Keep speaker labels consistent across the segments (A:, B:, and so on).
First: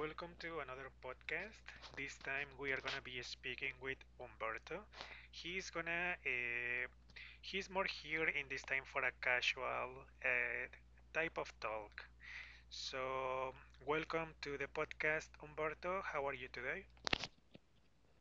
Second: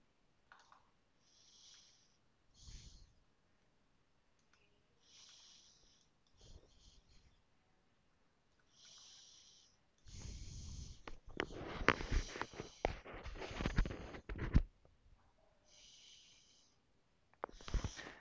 A: Welcome to another podcast. This time we are gonna be speaking with Umberto. He's gonna he's more here in this time for a casual uh, type of talk. So, welcome to the podcast, Umberto. How are you today?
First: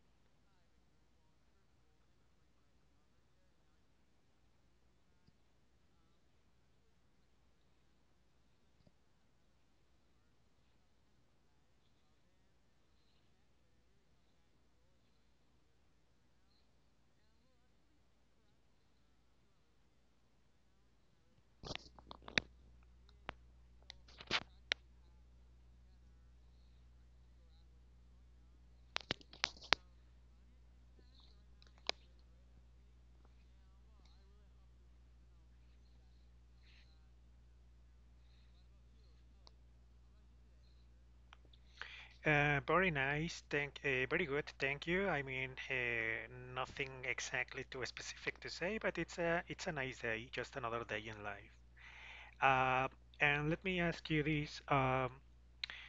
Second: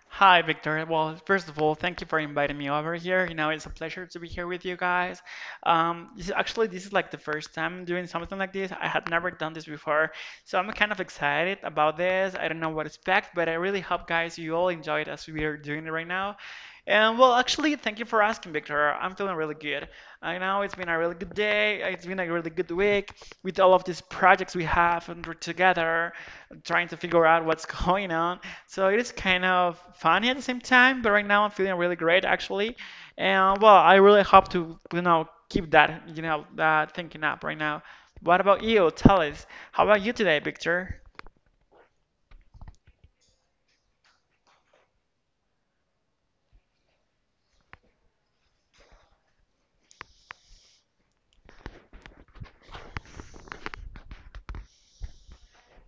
B: Hi, Victor. Well, first of all, thank you for inviting me over here. You know, it's a pleasure to be here with you guys. This is, actually, this is like the first time doing something like this. I had never done this before, so I'm kind of excited about this. I don't know what to expect, but I really hope, guys, you all enjoy it as we are doing it right now. And well, actually, thank you for asking, Victor. I'm feeling really good. I know it's been a really good day. It's been a really good week with all of these projects we have and we're together, trying to figure out what's going on. So it is kind of funny at the same time, but right now I'm feeling really great actually. And well, I really hope to, you know, keep that, you know, that thinking up right now. What about you? Tell us. How about you today, Victor?
A: Very nice. Very good. Thank you. I mean, nothing exactly too specific to say, but it's a nice day, just another day in life. Uh, and let me ask you this.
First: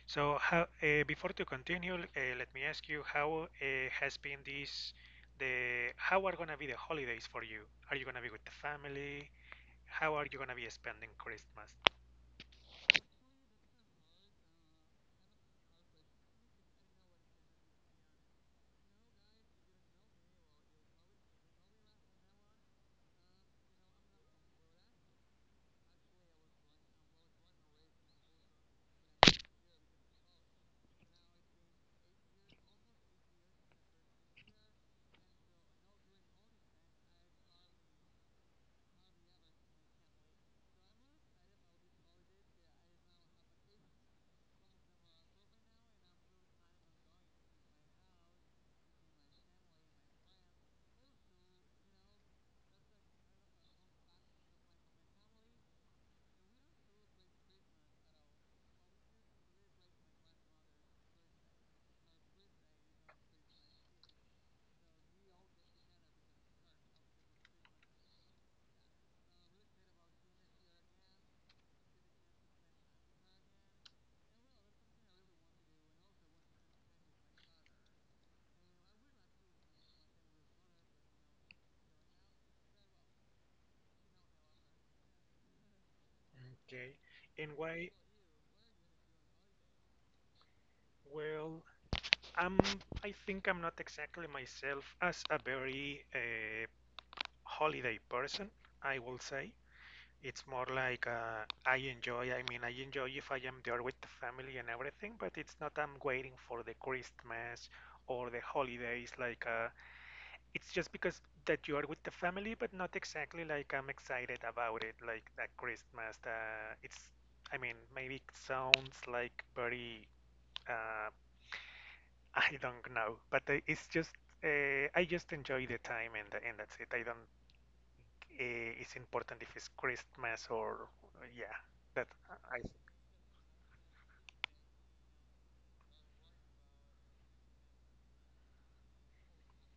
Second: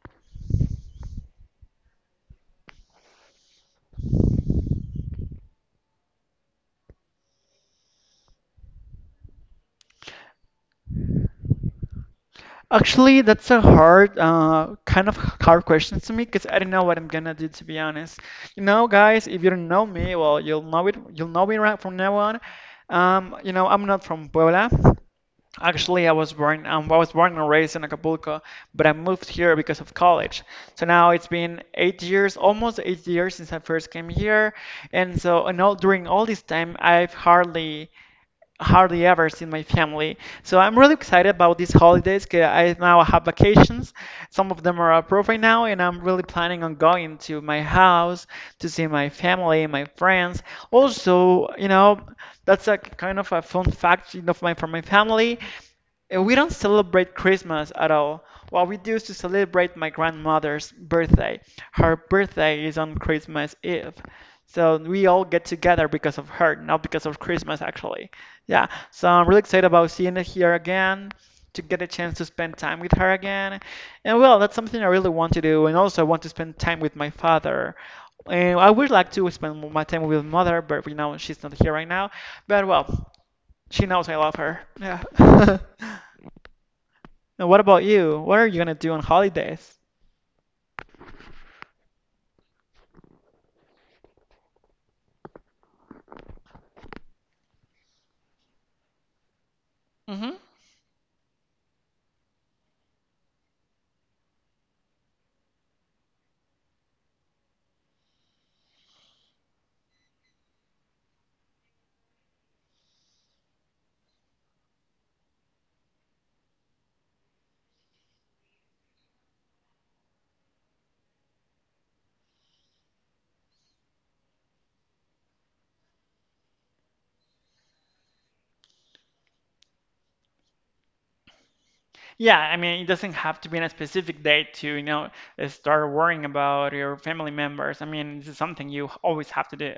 A: So, before to continue, let me ask you how has been this, the how are gonna be the holidays for you? Are you gonna be with the family? How are you gonna be spending Christmas?
B: Actually, that's a hard, kind of hard question to me because I don't know what I'm gonna do to be honest. You know, guys, if you don't know me, well, you'll know it. You'll know me right from now on. You know, I'm not from Puebla. Actually, I was born and raised in Acapulco, but I moved here because of college. So now it's been 8 years, almost 8 years since I first came here, and so and all, during all this time, I've hardly ever seen my family. So I'm really excited about these holidays, 'cause I now have vacations. Some of them are approved right now, and I'm really planning on going to my house to see my family, my friends. Also, you know, that's a kind of a fun fact, you know, from my family. We don't celebrate Christmas at all. What we do is to celebrate my grandmother's birthday. Her birthday is on Christmas Eve. So we all get together because of her, not because of Christmas, actually. Yeah, so I'm really excited about seeing her here again, to get a chance to spend time with her again. And well, that's something I really want to do. And also, I want to spend time with my father. And I would like to spend my time with mother, but we know she's not here right now. But well, she knows I love her. Yeah.
A: Okay.
B: Now,
A: And
B: what about
A: why?
B: you? What are you gonna do on holidays?
A: Well, I'm. I think I'm not exactly myself as a very holiday person. I will say.
B: hmm
A: It's more like I enjoy. I mean, I enjoy if I am there with the family and everything, but it's not I'm waiting for the Christmas or the holidays. Like it's just because that you are with the family, but not exactly like I'm excited about it. Like that Christmas, it's. I mean, maybe it sounds like very. Uh, I don't know, but it's just. I just enjoy the time and that's it. I don't it's important if it's Christmas or yeah. That
B: Yeah, I
A: I
B: mean, it doesn't have to be on a specific date to, you know, start worrying about your family members. I mean, this is something you always have to do.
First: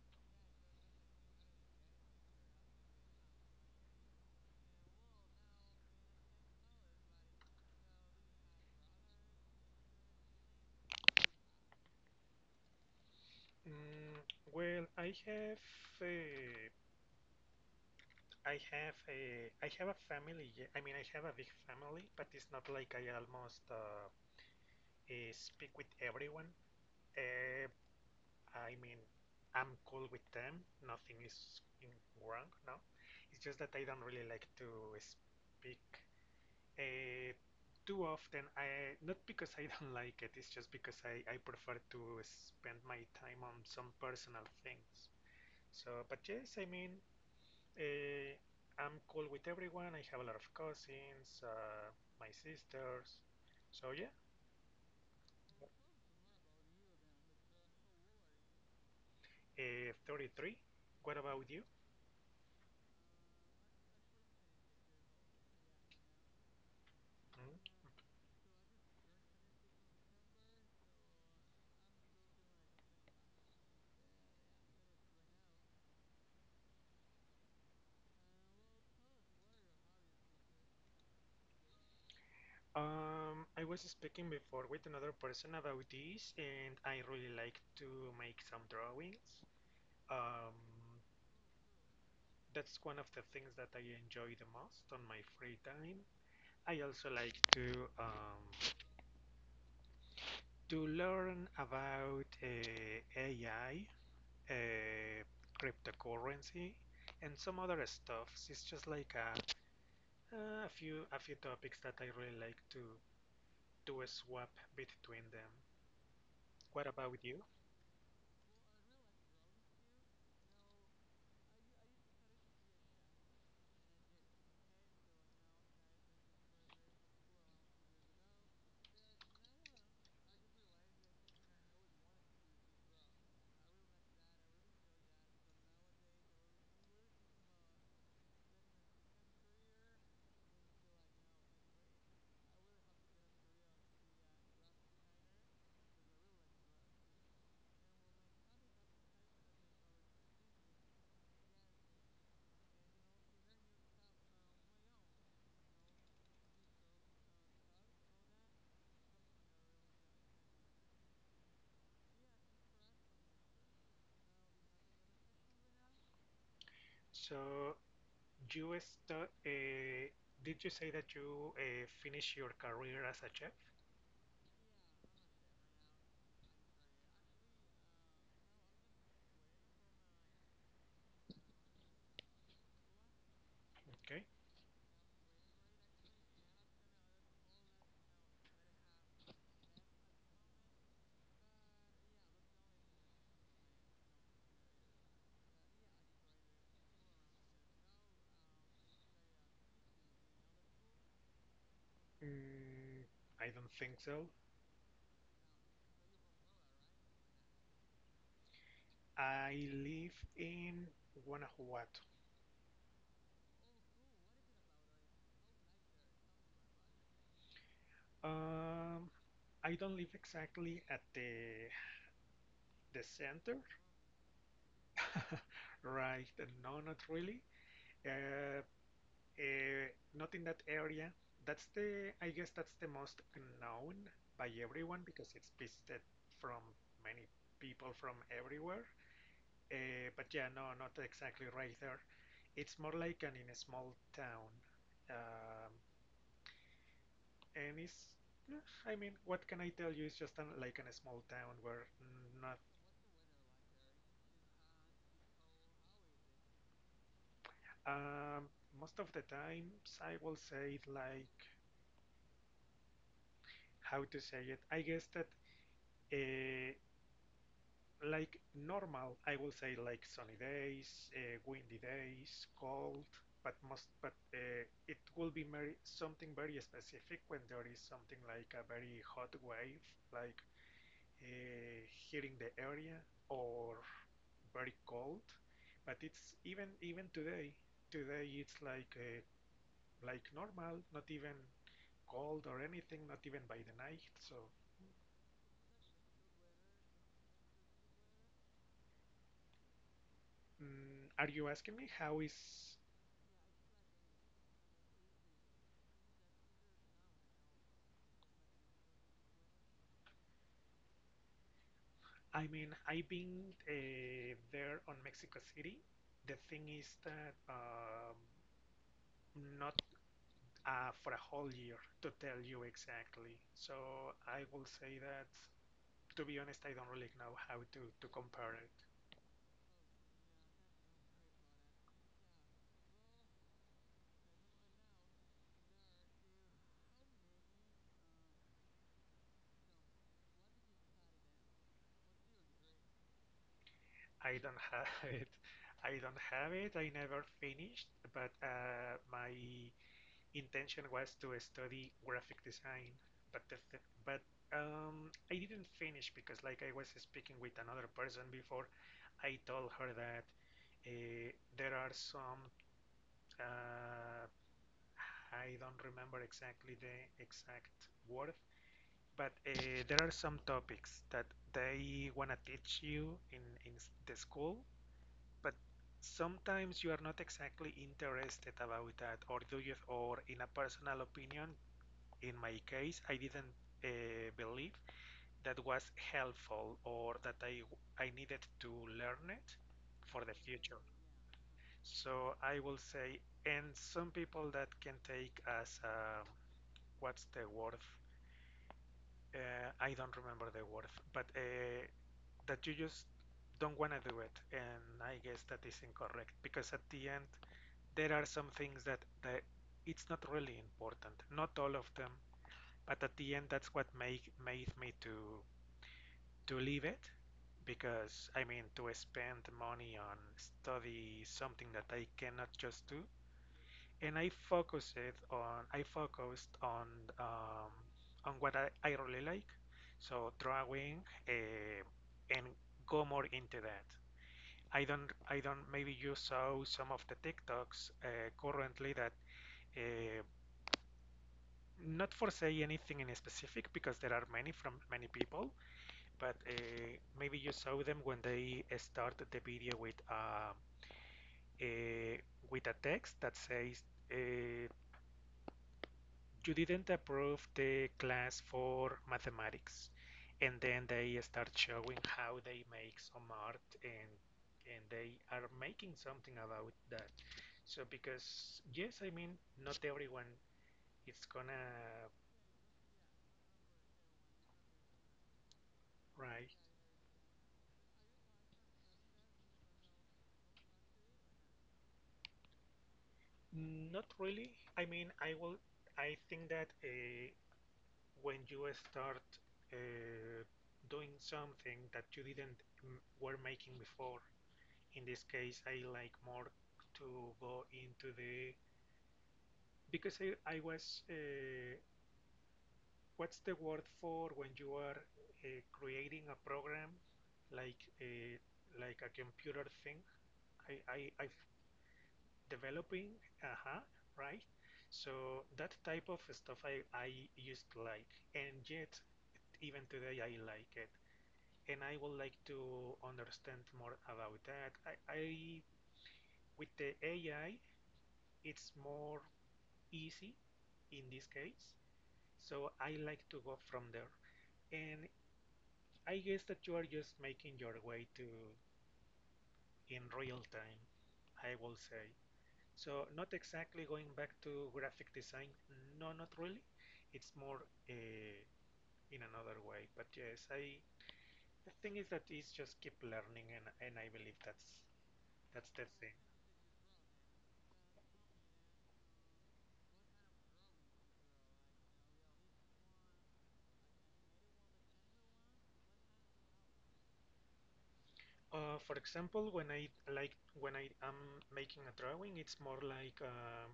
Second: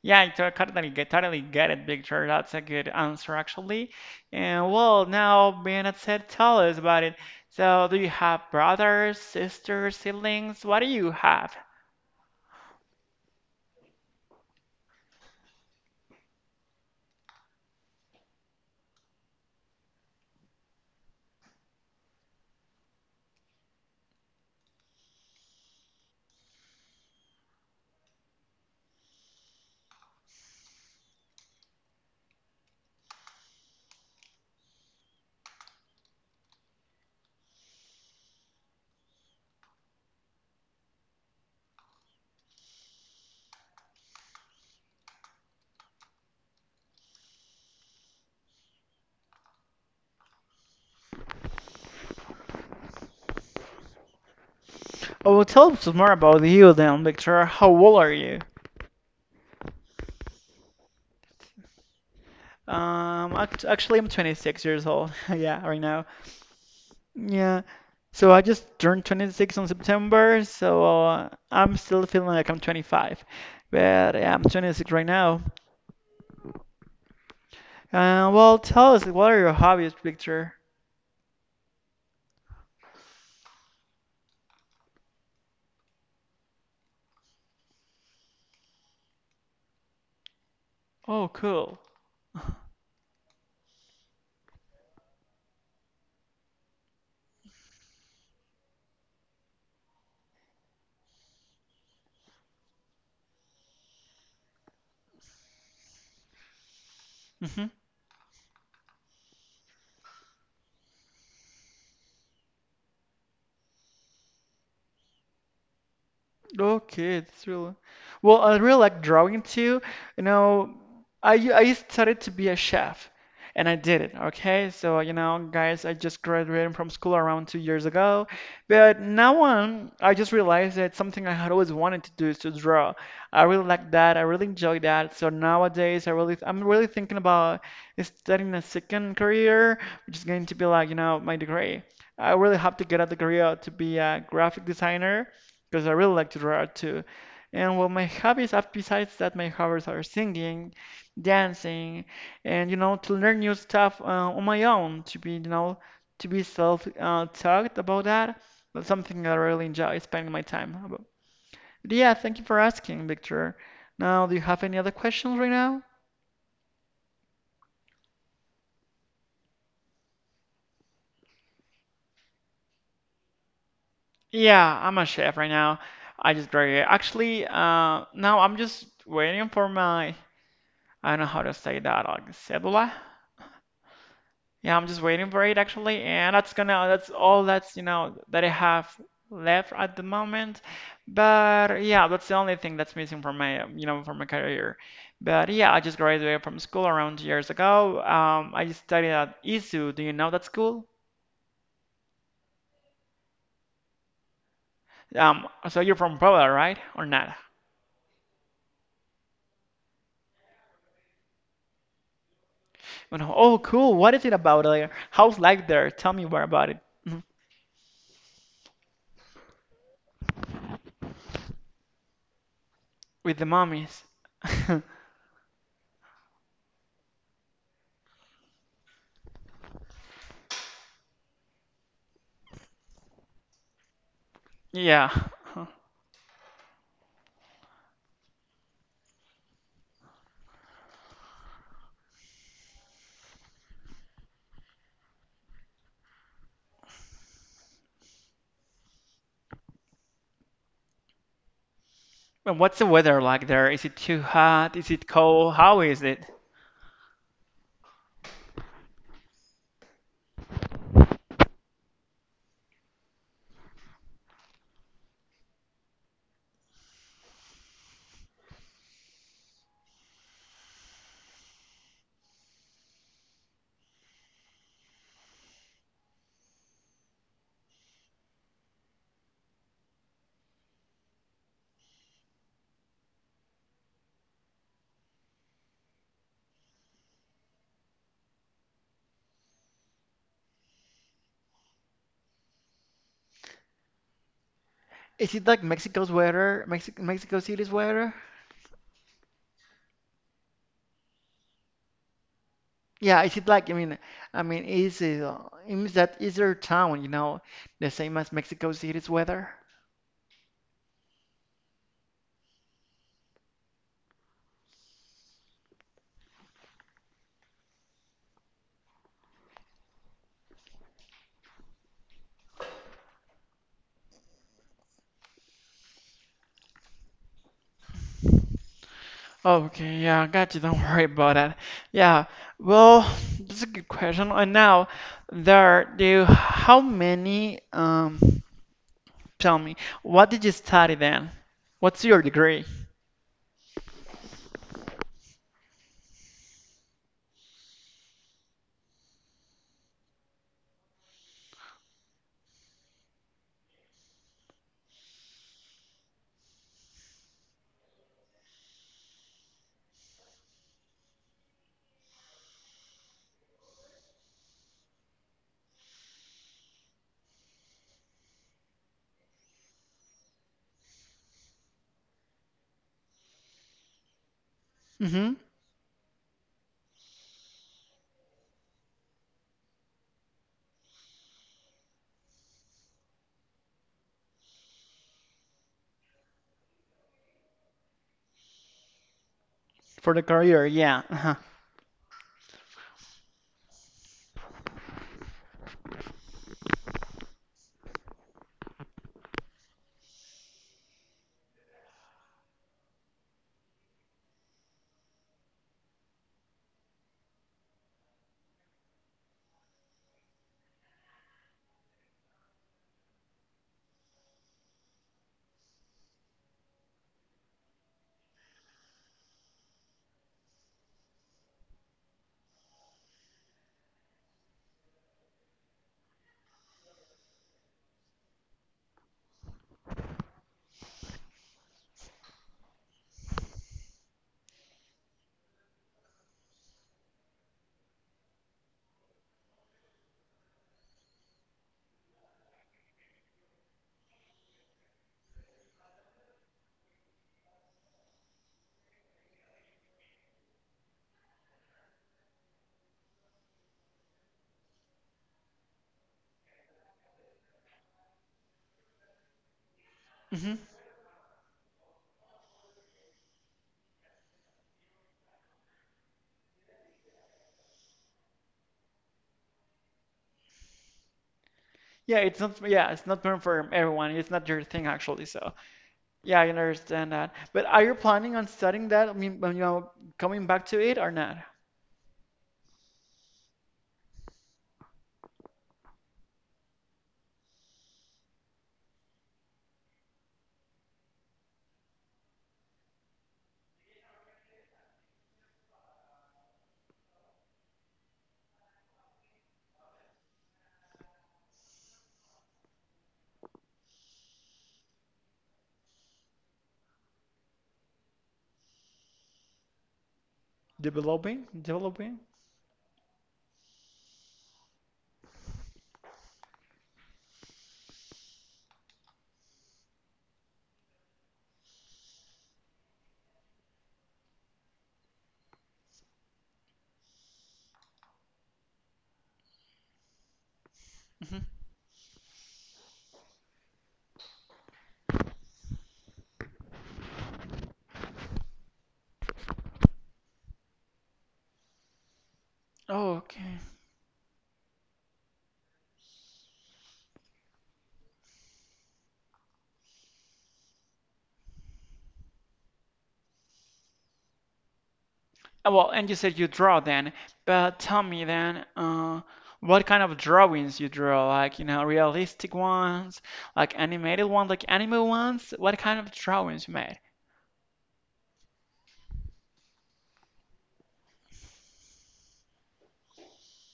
B: Yeah, I totally get it, Victor. That's a good answer, actually. And well, now, Bernard said, tell us about it. So, do you have brothers, sisters, siblings? What do you have?
A: mm, well, I have a, I have a family. Yeah, I mean, I have a big family, but it's not like I almost speak with everyone. Uh, I mean, I'm cool with them. Nothing is wrong. No, it's just that I don't really like to speak Uh, too often, I not because I don't like it. It's just because I prefer to spend my time on some personal things. So, but yes, I mean, uh, I'm cool with everyone. I have a lot of cousins, my sisters. So yeah,
B: Oh, tell us more about you then, Victor. How old are you?
A: 33. What about you?
B: Actually, I'm 26 years old. Yeah, right now. Yeah.
A: Mm.
B: So I just turned 26 on September, so I'm still feeling like I'm 25. But yeah, I'm 26 right now. Well, tell us, what are your hobbies, Victor?
A: I was speaking before with another person about this, and I really like to make some drawings. Um,
B: Oh, cool.
A: That's one of the things that I enjoy the most on my free time. I also like um, to learn about AI, uh, cryptocurrency, and some other stuff. It's just like a, a few topics that I really like to do a swap between them. What about
B: Okay,
A: you?
B: that's really well. I really like drawing too. You know, I started to be a chef, and I did it. Okay, so you know, guys, I just graduated from school around 2 years ago, but now on, I just realized that something I had always wanted to do is to draw. I really like that. I really enjoy that. So nowadays, I'm really thinking about starting a second career, which is going to be like you know my degree. I really hope to get a degree to be a graphic designer because I really like to draw too. And well, my hobbies, besides that, my hobbies are singing, dancing, and you know, to learn new stuff on my own, to be, you know, to be self-taught about that. That's something that I really enjoy spending my time about. But yeah, thank you for asking, Victor. Now, do you have any other questions right now?
A: So you st- uh, did you say that you finished your career as a chef?
B: Yeah, I'm a chef right now. I just graduated. Actually, now I'm just waiting for my, I don't know how to say that, like, cédula.
A: Okay.
B: Yeah, I'm just waiting for it actually, and that's all that's you know that I have left at the moment. But yeah, that's the only thing that's missing from my you know from my career. But yeah, I just graduated from school around years ago. I studied at ISU. Do you know that school?
A: Mm, I don't think so.
B: So you're from Puebla, right? Or not?
A: I live in Guanajuato.
B: You know, oh, cool. What is it about there? How's life there? Tell me more about it. Mhm.
A: Um, I don't live exactly at the
B: With the
A: center,
B: mummies.
A: right? No, not really. Uh, uh, not in that area. That's the, I guess that's the most known by everyone
B: Yeah.
A: because it's visited from many people from everywhere. But yeah, no, not exactly right there. It's more like an in a small town. Um, and it's I mean, what can I tell you? It's just an, like in a small town where
B: And
A: not.
B: what's the weather like there? Is it too hot? Is it cold? How is it?
A: Um, most of the times, I will say it like how to say it. I guess that uh, like normal, I will say like sunny days, windy days, cold. But most, but it will be very, something very specific when there is something like a very hot wave, like uh, here in the area or very cold, but it's even today today it's like normal, not even cold or anything, not even by the night. So
B: Is it like Mexico's weather, Mexico, Mexico City's weather?
A: mm, are you asking me how is
B: Yeah, is it like, I mean, is it, it means that is their town, you know, the same as Mexico City's weather?
A: I mean I've been there on Mexico City. The thing is that not for a whole year to tell you exactly. So I will say that to be honest, I don't really know how to compare it.
B: Okay, yeah, got you. Don't worry about that. Yeah, well, that's a good question. And now, there, do you, how many, tell me, what did you study then? What's your degree?
A: I don't have it. I don't have it. I never finished, but my intention was to study graphic design. But the th- but I didn't finish because, like I was speaking with another person before, I told her that uh, there are some. Uh, I don't remember exactly the exact word, but there are some topics that they want to teach you in the school,
B: Mm-hmm.
A: but sometimes you are not exactly interested about that, or do you, or in a personal opinion, in my case, I didn't believe that was helpful or that I needed to learn it
B: For the
A: for the
B: career,
A: future.
B: yeah. Uh-huh.
A: So I will say, and some people that can take as what's the word I don't remember the word, but that you just don't want to do it, and I guess that is incorrect because at the end there are some things that it's not really important. Not all of them, but at the end that's what make made me to leave it because I mean to spend money on study something that I cannot just do, and I focused um, on what I really like, so drawing uh, and go more into that. I don't maybe you saw some of the TikToks currently that uh, not for say anything in specific because there are many from many people, but maybe you saw them when they start the video with a with a text that says. Uh, you didn't approve the class for mathematics,
B: Mm-hmm.
A: and then they start showing how they make some art, and they are making something about that. So because yes, I mean, not everyone is gonna
B: Yeah, it's not. Yeah, it's not meant for everyone. It's not your thing actually. So yeah, I
A: write
B: understand that. But are you planning on studying that? I mean, you know, coming back to it or not?
A: not really. I mean, I will, I think that when you start uh, doing something that you didn't were making before, in this case I like more to go into the because I was what's the word for when you are creating a program like a, like a computer thing I'm
B: Developing, developing.
A: developing. Uh-huh, right. So that type of stuff I used to like, and yet even today I like it, and I would like to understand more about that I with the AI it's more easy in this
B: hmm
A: case. So I like to go from there. And I guess that you are just making your way to in real time, I will say. So
B: Oh,
A: not
B: okay.
A: exactly going back to graphic design. No, not really. It's more uh, in another way. But yes, I the thing is that it's just keep learning, and I believe that's the
B: Well, and
A: thing.
B: you said you draw then, but tell me then, what kind of drawings you draw? Like, you know, realistic ones, like animated ones, like anime ones. What kind of drawings you made?
A: For example, when I like when I am making a drawing, it's more like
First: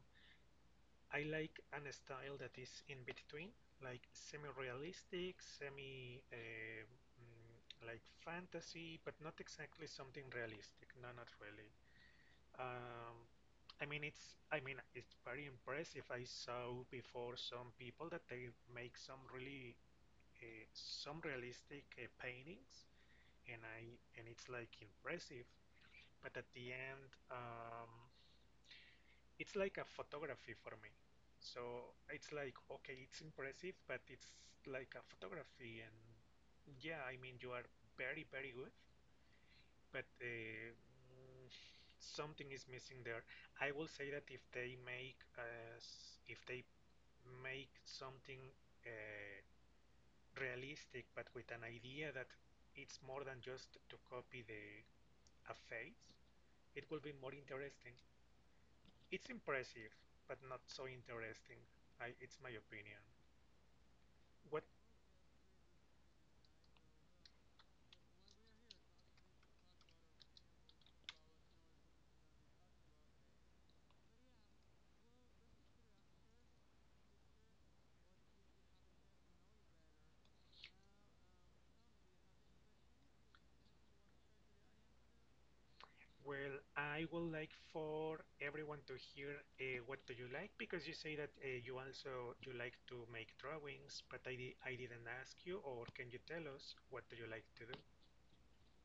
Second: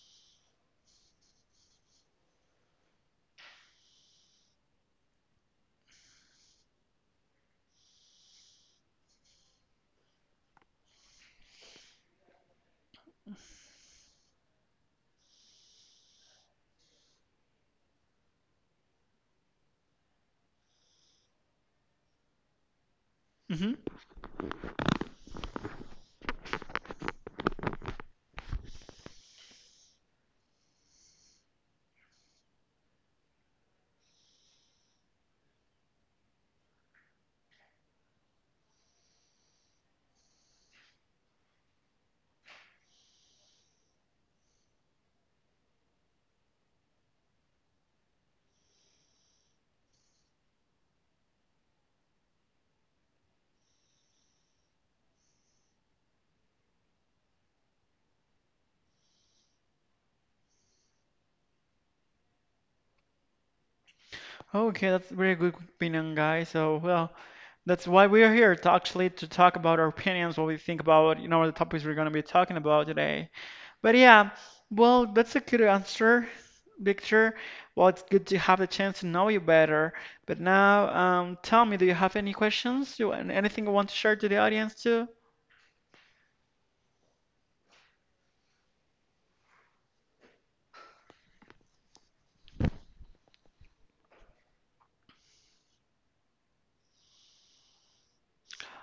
A: I like a style that is in between, like semi-realistic, semi mm, like fantasy, but not exactly something realistic. No, not really. Um, I mean, it's very impressive. I saw before some people that they make some really some realistic paintings, and
B: Mm-hmm.
A: I and it's like impressive. But at the end, it's like a photography for me. So it's like, okay, it's impressive, but it's like a photography. And yeah, I mean, you are very, very good, but something is missing there. I will say that if they if they make something uh, realistic, but with an idea that it's more than just to copy the a face, it will be more interesting. It's impressive, but not so interesting. I, it's my opinion. What?
B: Okay, that's a very good opinion, guys. So, well, that's why we are here to actually to talk about our opinions, what we think about, you know, the topics we're gonna be talking about today. But yeah, well, that's a good answer, Victor. Well, it's good to have the chance to know you better. But now, tell me, do you have any questions? You, and anything you want to share to the audience too?
A: Well, I would like for everyone to hear what do you like, because you say that you also you like to make drawings, but I didn't ask you, or can you tell us what do you like to do?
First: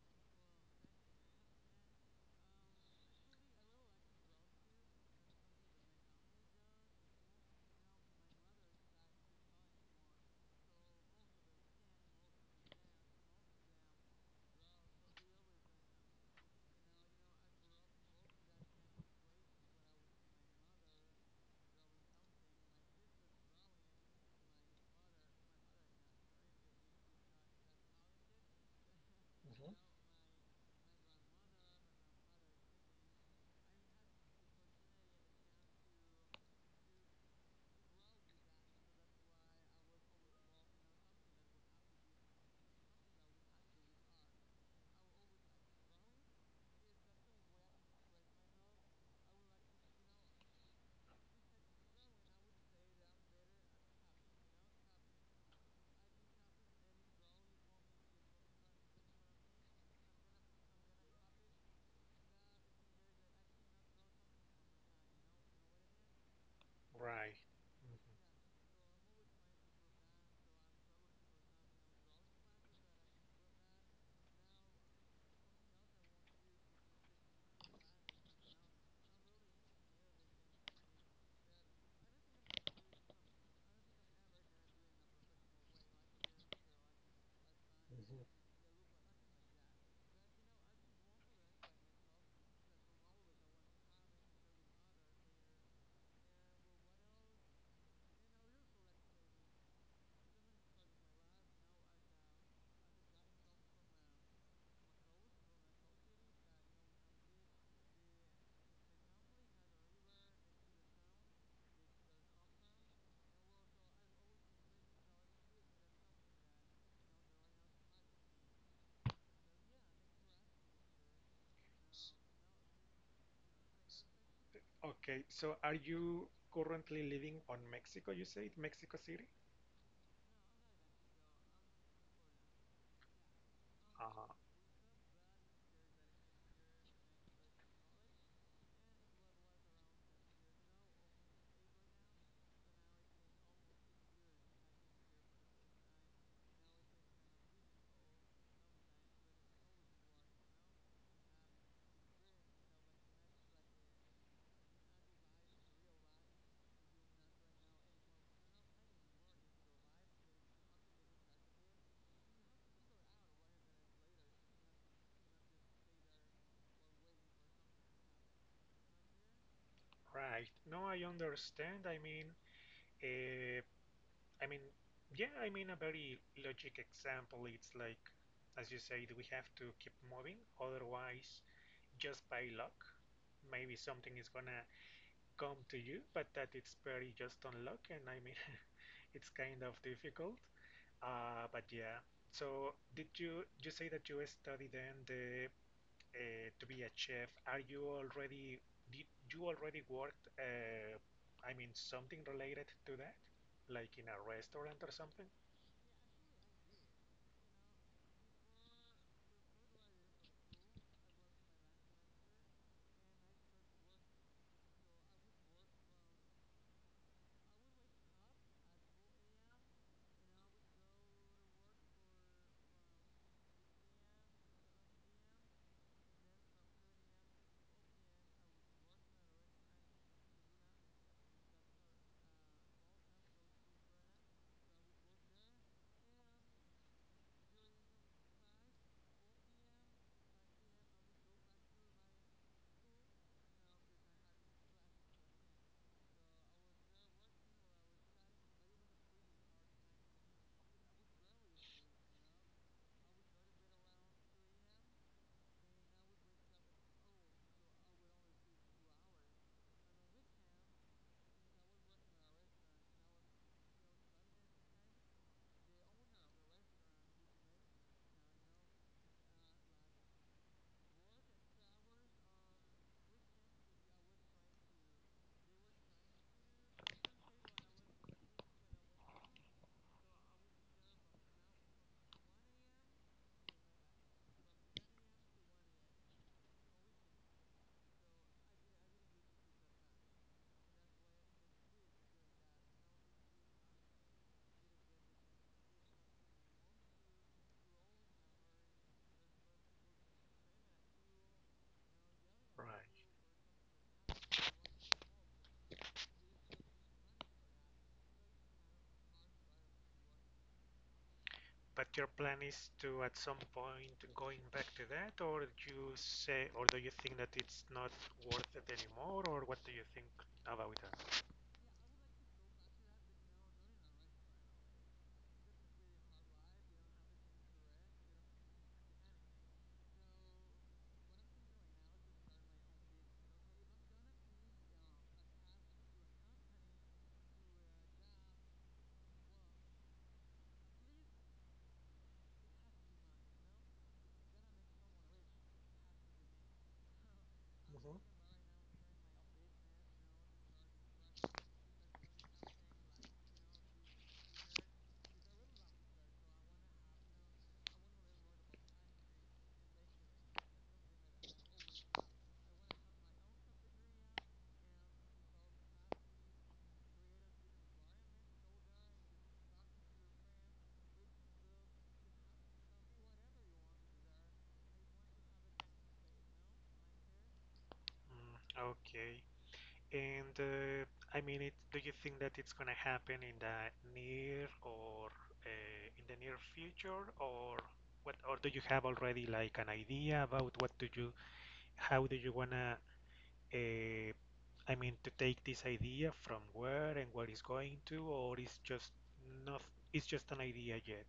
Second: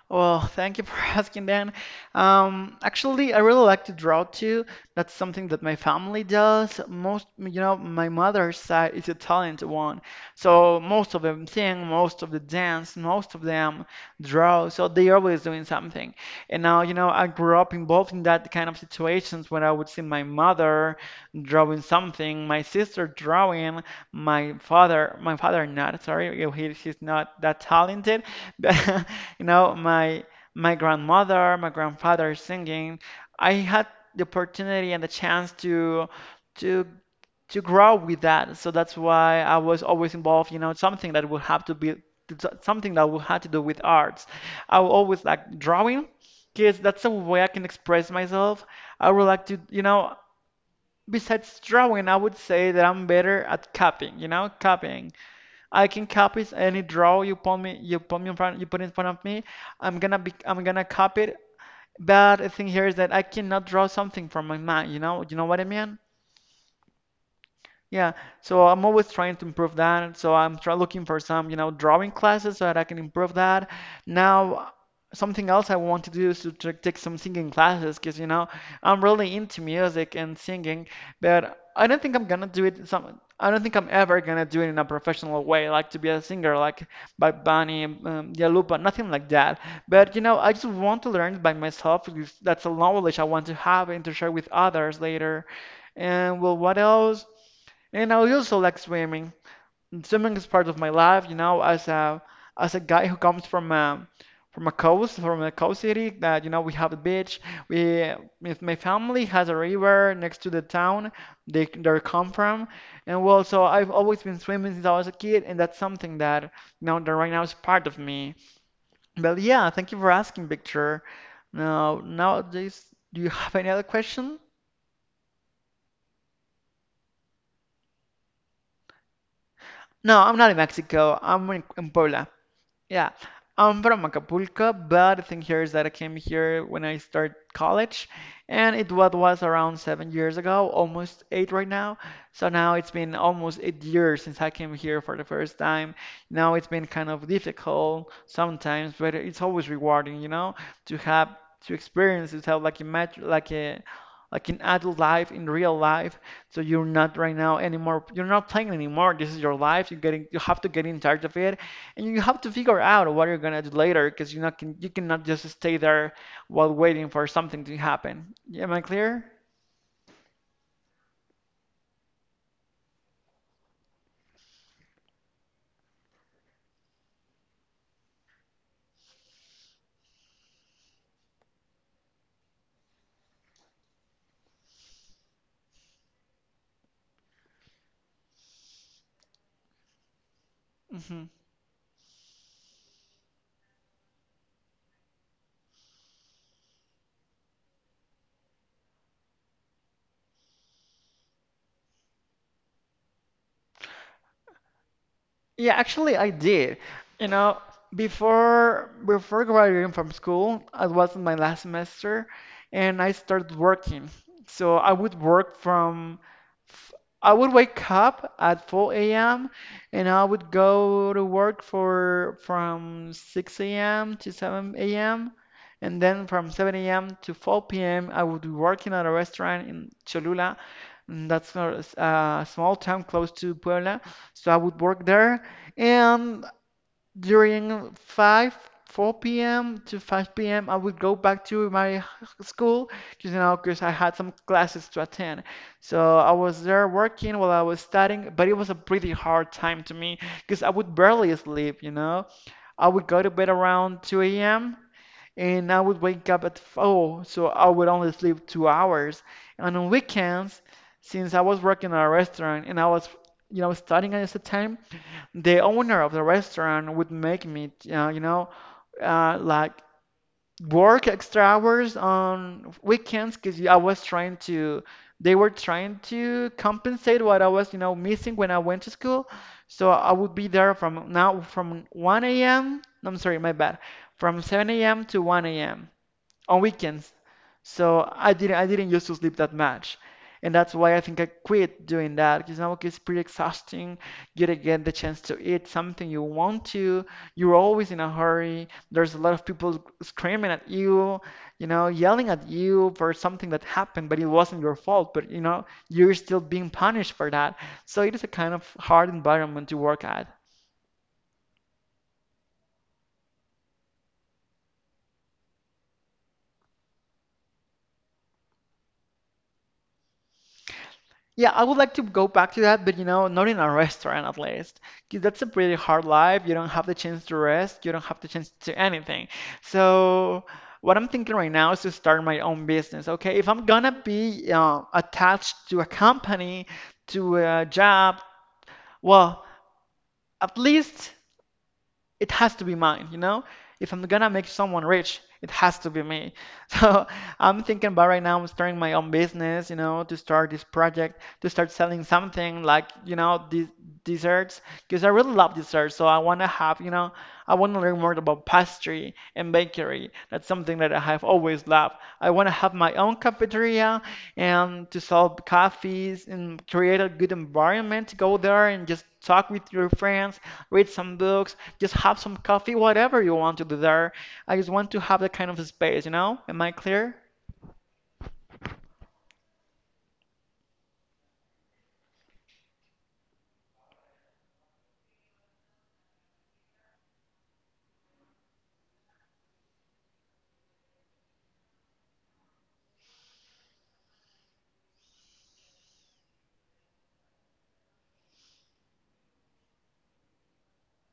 B: Well, thank you for asking, Dan. Actually, I really like to draw too. That's something that my family does. Most, you know, my mother's side is a talented one, so most of them sing, most of them dance, most of them draw. So they're always doing something. And now, you know, I grew up involved in that kind of situations when I would see my mother drawing something, my sister drawing my father not sorry he, he's not that talented but you
A: Mhm.
B: know my grandmother my grandfather singing. I had the opportunity and the chance to to grow with that, so that's why I was always involved, you know, something that would have to be something that would have to do with arts. I will always like drawing because that's a way I can express myself. I would like to, you know, besides drawing, I would say that I'm better at copying, you know, copying. I can copy any draw you put me in front, you put in front of me. I'm gonna copy it. But the thing here is that I cannot draw something from my mind, you know what I mean?
A: Right. Mhm.
B: Yeah, so I'm always trying to improve that. So I'm try looking for some, you know, drawing classes so that I can improve that. Now, something else I want to do is to take some singing classes because, you know, I'm really into music and singing, but I don't think I'm ever gonna do it in a professional way, like to be a singer, like Bad Bunny,
A: Mhm.
B: Dua Lipa, nothing like that. But you know, I just want to learn it by myself because that's a knowledge I want to have and to share with others later. And well, what else? And I also like swimming. Swimming is part of my life, you know, as a guy who comes from a coast city that, you know, we have a beach. We if my family has a river next to the town they come from. And well, so I've always been swimming since I was a kid, and that's something that, you know, that right now is part of me. But yeah, thank you for asking, Victor. Now, nowadays, do you have any other question?
A: Okay. So, are you currently living on Mexico? You said Mexico City.
B: No, I'm not in Mexico. In Puebla. Yeah, I'm from
A: Ah,
B: Acapulco, but the thing here is that I came here when I started college, and it what was around 7 years ago, almost eight right now. So now it's been almost 8 years since I came here for the first time. Now it's been kind of difficult sometimes, but it's always rewarding, to have to have like a mat like a like in adult life, in real life. So you're not right now anymore. You're not playing anymore. This is your life. You have to get in charge of it, and you have to figure out what you're gonna do later because you cannot just stay there while waiting for something to happen. Yeah, am I clear?
A: right. No, I understand. Uh, I mean, yeah, I mean, a very logic example, it's like, as you said, we have to keep moving, otherwise, just by luck, maybe something is gonna come to you, but that it's very just on luck, and I mean, it's kind of difficult.
B: Mhm.
A: But yeah, so did you say that you study then the to be a chef? Are you already did you already worked? I mean, something related to that, like in a restaurant or something?
B: Yeah, actually, I did. You know, before graduating from school, I was in my last semester, and I started working. So I would work from, f- I would wake up at 4 a.m. and I would go to work for from 6 a.m. to 7 a.m. And then from 7 a.m. to 4 p.m., I would be working at a restaurant in Cholula. And that's not a small town close to Puebla. So I would work there, and during 5, 4 p.m. to 5 p.m., I would go back to my school, because I had some classes to attend. So I was there working while I was studying, but it was a pretty hard time to me because I would barely sleep. I would go to bed around 2 a.m. and I would wake up at 4, so I would only sleep 2 hours. And on weekends, since I was working at a restaurant and I was, studying at the time, the owner of the restaurant would make me, like work extra hours on weekends because I was trying to, they were trying to compensate what I was, missing when I went to school. So I would be there from 1 a.m. I'm sorry, my bad, from 7 a.m. to 1 a.m. on weekends. So I didn't used to sleep that much. And that's why I think I quit doing that because now it's pretty exhausting. You do not get the chance to eat something you want to. You're always in a hurry. There's a lot of people screaming at you, yelling at you
A: Right.
B: for something that happened, but it wasn't your fault. But you're still being punished for that. So it is a kind of hard environment to work at.
A: But your plan is to at some point going back to that, or do you say, or do you think that it's not worth it anymore, or what do you think about that?
B: Yeah, I would like to go back to that, but not in a restaurant at least. 'Cause that's a pretty hard life. You don't have the chance to rest, you don't have the chance to anything. So, what I'm thinking right now is to start my own business. Okay, if I'm gonna be attached to a company, to a job, well, at least it has to be mine, you know? If I'm gonna make someone rich, it has to be me. So I'm thinking
A: Mhm.
B: about right now, I'm starting my own business, to start this project, to start selling something like, these desserts, because I really love desserts. So I wanna have, you know, I wanna learn more about pastry and bakery. That's something that I have always loved. I wanna have my own cafeteria and to sell coffees and create a good environment to go there and just talk with your friends, read some books, just have some coffee, whatever you want to do there. I just want to have that kind of space, you know? Am I clear?
A: Mm, okay. And I mean, it, do you think that it's gonna happen in the near or in the near future, or what, or do you have already like an idea about what do you, how do you wanna uh, I mean, to take this idea from where and where it's going to, or it's just not, it's just an idea yet.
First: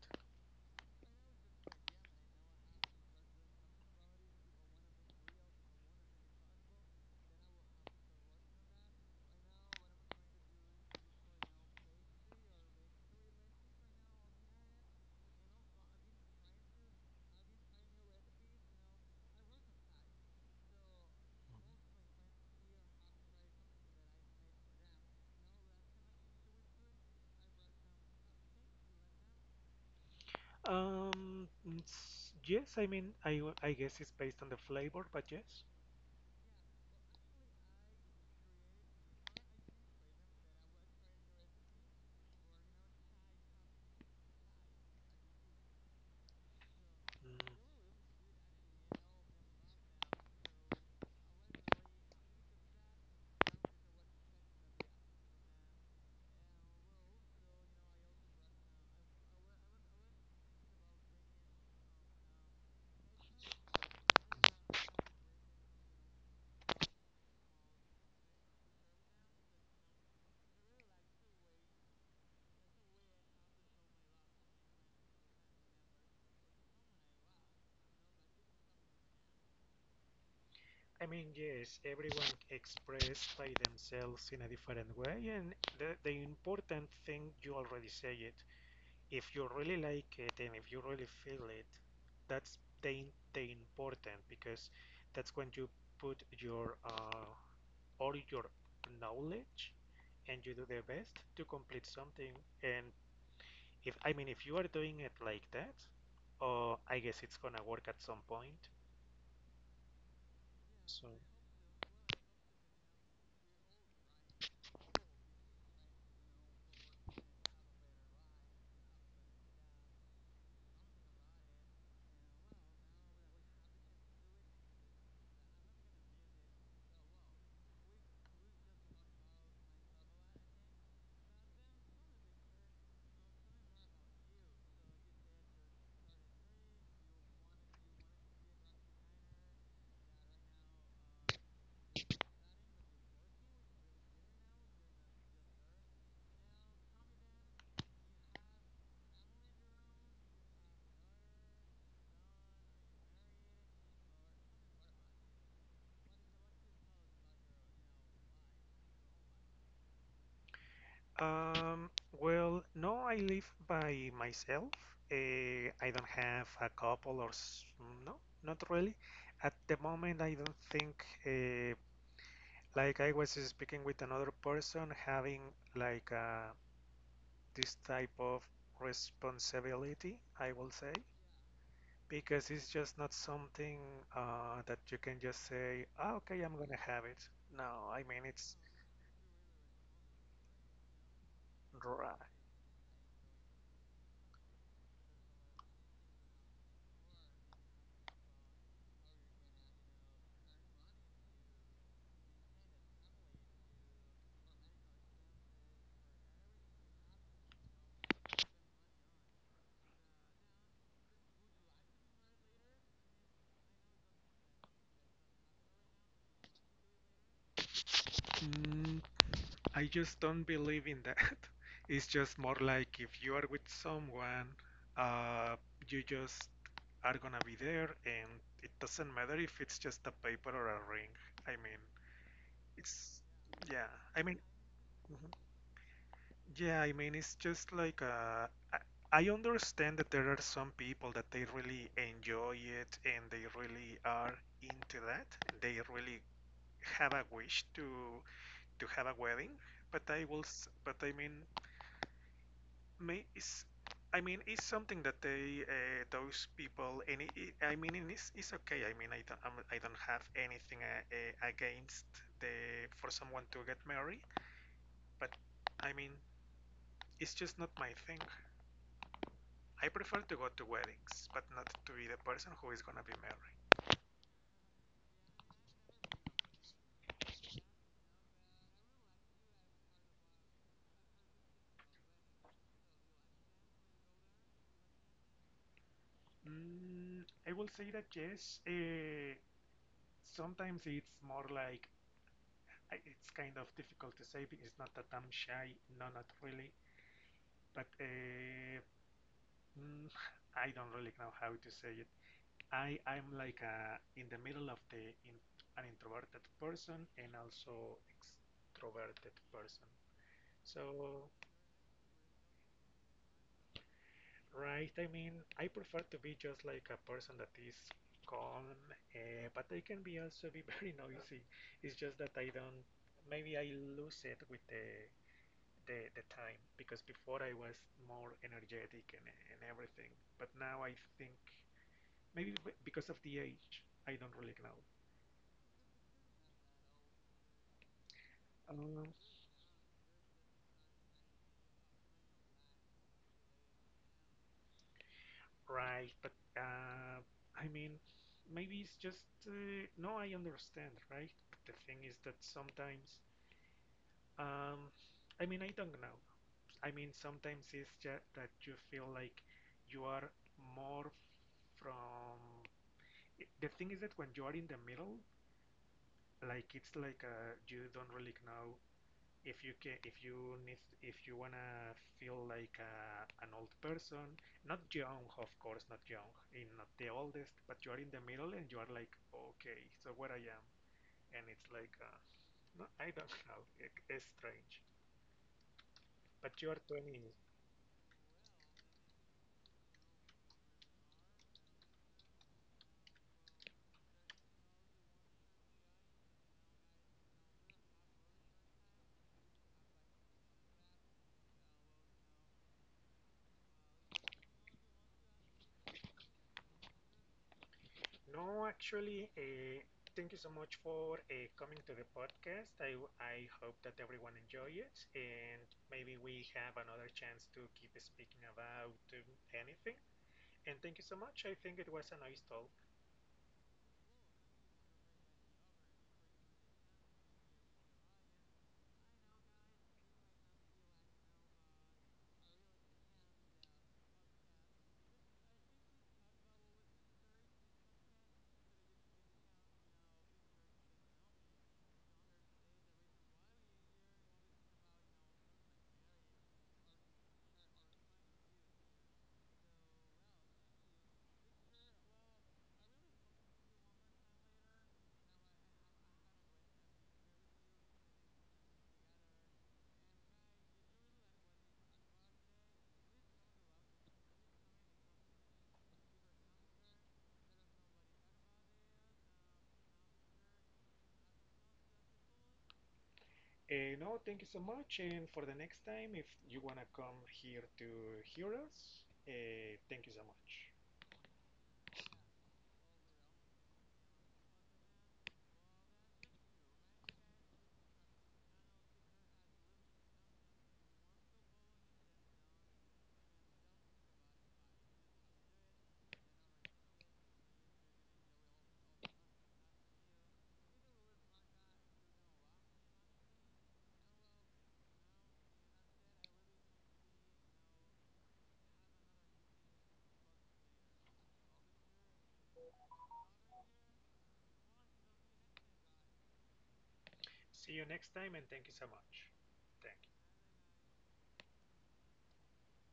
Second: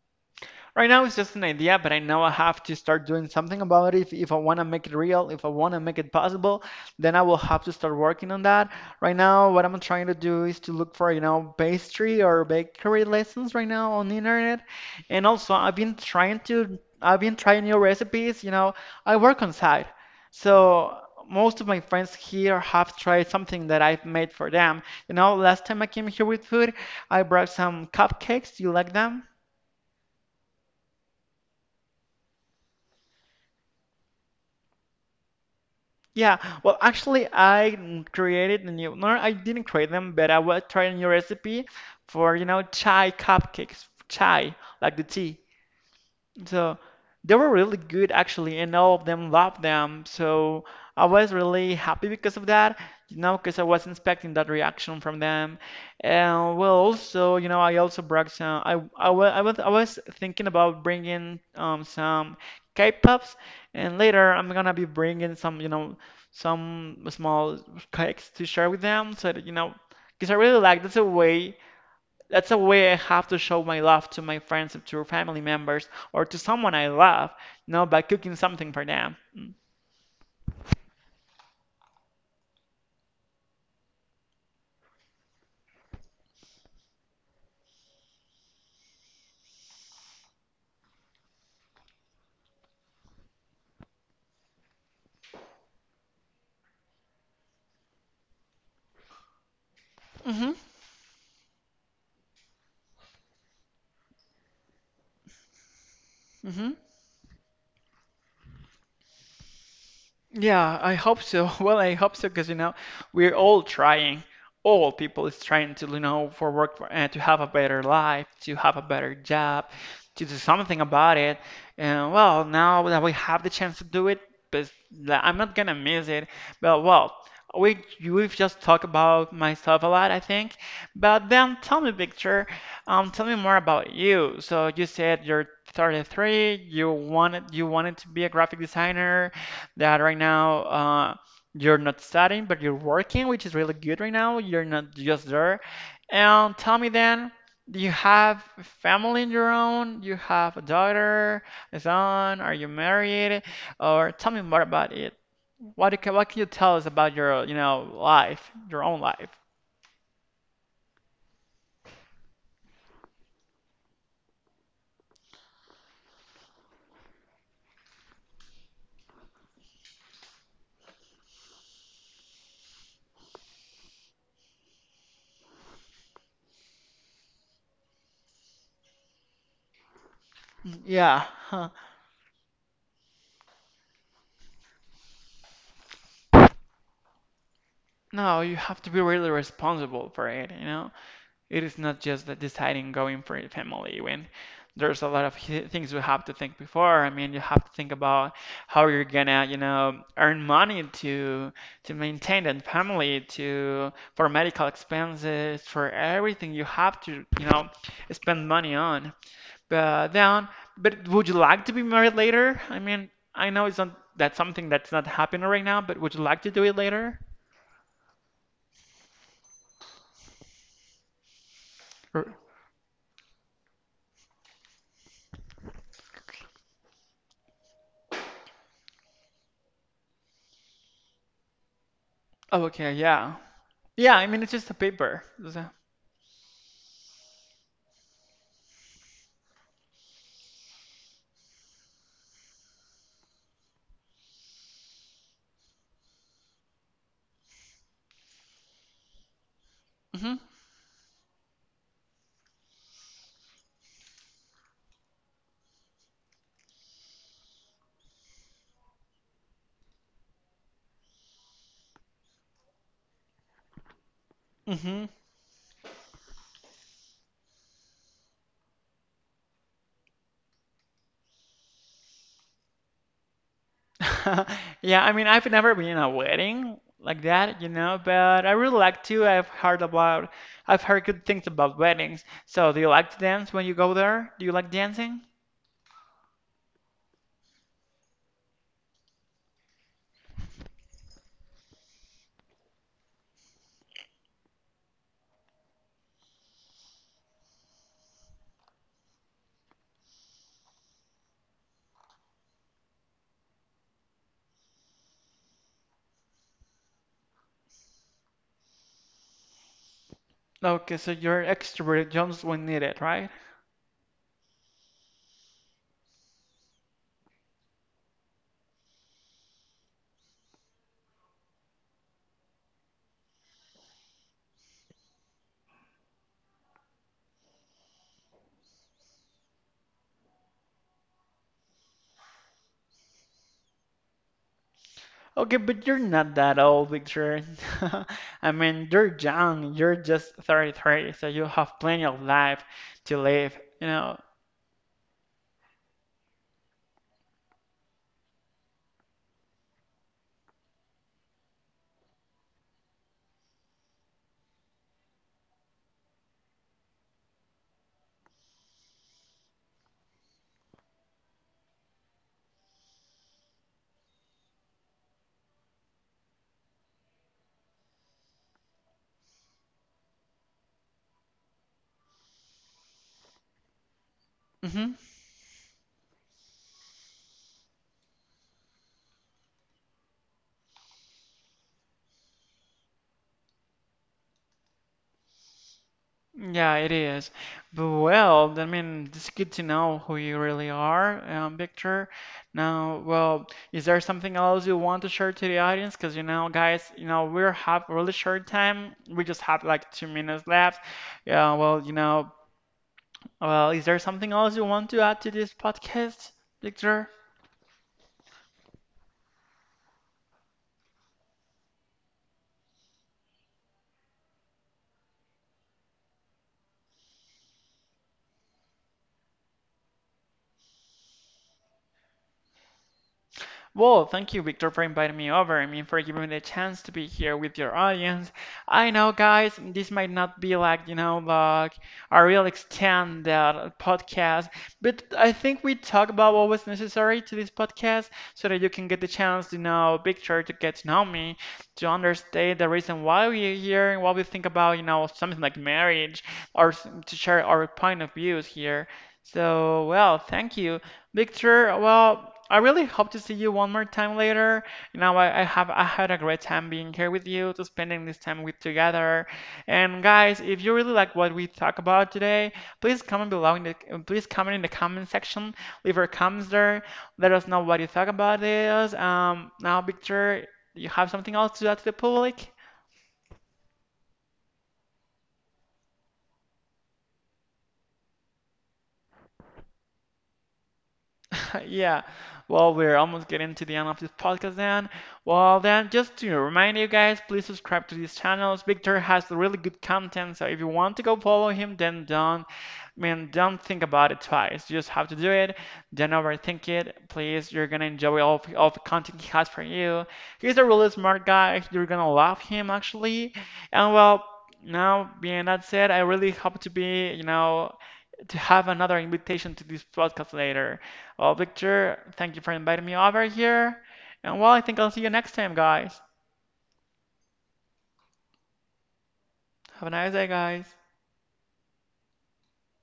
B: Right now it's just an idea, but I know I have to start doing something about it. If I want to make it real, if I want to make it possible, then I will have to start working on that. Right now, what I'm trying to do is to look for, pastry or bakery lessons right now on the internet. And also, I've been trying new recipes. I work on site, so most of my friends here have tried something that I've made for them. Last time I came here with food, I brought some cupcakes. Do you like them?
A: Um, yes, I mean, I—I guess it's based on the flavor, but yes.
B: Yeah, well, actually, I created a new. No, I didn't create them, but I was trying a new recipe for, chai cupcakes. Chai, like the tea. So they were
A: Mm.
B: really good actually, and all of them loved them. So I was really happy because of that, because I was expecting that reaction from them. And well, also, I also brought some. I was thinking about bringing some K-pops, and later I'm gonna be bringing some small cakes to share with them, so that, because I really like that's a way. That's a way I have to show my love to my friends, to family members, or to someone I love, by cooking something for them. Mm.
A: I mean, yes, everyone expressed by themselves in a different way, and the important thing you already say it. If you really like it and if you really feel it, that's the important because that's when you put your all your knowledge and
B: Mm-hmm.
A: you do the best to complete something. And if I mean if you are doing it like that,
B: Mm-hmm.
A: I guess it's gonna work at some point.
B: Yeah, I
A: So
B: hope so. Well, I hope so because we're all trying. All people is trying to you know for work to have a better life, to have a better job, to do something about it. And well, now that we have the chance to do it, but like, I'm not gonna miss it. But well, we we've just talked about myself a lot, I think. But then tell me, Victor, tell me more about you. So you said you're 33. You wanted to be a graphic designer that right now you're not studying, but you're working, which is really good right now. You're not just there. And tell me then, do you have a family in your own? You have a daughter, a son? Are you married? Or tell me more about it. What can you tell us about your, life, your own life?
A: Um, well, no, I live by myself. I don't have a couple or no, not really. At the moment, I don't think, like I was speaking with another person, having like uh, this type of responsibility, I will say,
B: Yeah. Huh.
A: because it's just not something that you can just say, "Ah, okay, I'm gonna have it. No, I mean,
B: No,
A: it's
B: you have to be really responsible for it, you know? It is not just that deciding going for a family when there's a lot of things you have to think before. I mean, you have to think about how you're gonna, earn money to maintain that family, to for medical expenses, for everything you have to, spend money on. But then, but would you like to be married later? I mean, I know it's not that's something that's not happening right now, but would you like to do it later?
A: right. I just don't believe in that. It's
B: Or,
A: just more like if you are with someone, uh, you just are gonna be there, and it doesn't matter if it's just a paper or a ring. I mean,
B: oh, okay,
A: it's
B: yeah,
A: yeah.
B: yeah.
A: I
B: I
A: mean,
B: mean, it's just a paper.
A: mhm. Yeah. I mean, it's just like I understand that there are some people that they really enjoy it and they really are into that. They really have a wish to have a wedding. But
B: Hmm.
A: I mean, May is, I mean, it's something that they those people and I mean, and it's okay. I mean, I don't have anything against the for someone to get married,
B: Hmm.
A: but I mean, it's just not my thing. I prefer to go to weddings, but not to be the person who is gonna be married.
B: Yeah, I mean, I've never been in a wedding like that, but I really like to. I've heard good things about weddings. So, do you like to dance when you go there? Do you like dancing?
A: Mm, I will say that yes. Sometimes it's more like it's kind of difficult to say. Because it's not that I'm shy, no, not really. But Mm, I don't really know how to say it. I'm like in the middle of an introverted person and also extroverted person.
B: Okay, so
A: So,
B: you're extrovert just when needed, right?
A: right, I mean, I prefer to be just like a person that is calm, but I can be also be very noisy. It's just that I don't, maybe I lose it with the time because before I was more energetic and everything, but now I think. Maybe because of the age, I don't really know.
B: Okay, but you're not that old, Victor. I mean,
A: Oh,
B: you're young. You're just 33, so you have plenty of life to live.
A: right, but I mean, maybe it's just no, I understand, right? But the thing is that sometimes, um, I mean, I don't know. I mean, sometimes it's just that you feel like you are more from. The thing is that when you are in the middle, like it's like you don't really know if you can if you need if you wanna feel like an old person, not
B: Mm-hmm.
A: young, of course, not young, in not the oldest, but you are in the middle and you are like, okay, so where I am, and it's like no, I don't know, it's strange but you
B: Yeah,
A: are
B: it
A: 20
B: is. But well, I mean, it's good to know who you really are, Victor. Now, well, is there something else you want to share to the audience? Because guys, we are have really short time. We just have like 2 minutes left. Yeah, well, is there something else you want to add to this podcast, Victor?
A: no actually thank you so much for coming to the podcast I hope that everyone enjoy it and maybe we have another chance to keep speaking about anything. And thank you so much. I think it was a nice talk.
B: Well, thank you, Victor, for inviting me over. I mean, for giving me the chance to be here with your audience. I know, guys, this might not be like, like a real extended podcast, but I think we talk about what was necessary to this podcast so that you can get the chance to know Victor, to get to know me, to understand the reason why we are here and what we think about, something like marriage or to share our point of views here. So, well, thank you. Victor, well, I really hope to see you one more time later. I had a great time being here with you, to spending this time with together. And guys, if you really like what we talk about today, please comment in the comment section. Leave your comments there. Let us know what you thought about this. Now, Victor, do you have something else to add to the public?
A: No, thank you so much. And for the next time, if you want to come here to hear us, thank you so much.
B: Yeah. Well, we're almost getting to the end of this podcast then. Well, then, just to remind you guys, please subscribe to these channels. Victor has really good content, so if you want to go follow him, then don't, I mean, don't think about it twice. You just have to do it. Don't overthink it. Please, you're gonna enjoy all the content he has for you. He's a really smart guy. You're gonna love him actually. And well, now being that said, I really hope to be, you know, to have another invitation to this podcast later. Well, Victor, thank you for inviting me over here. And well, I think I'll see you next time, guys.
A: See you next time, and thank you so much.
B: Have a nice
A: Thanks.
B: day, guys.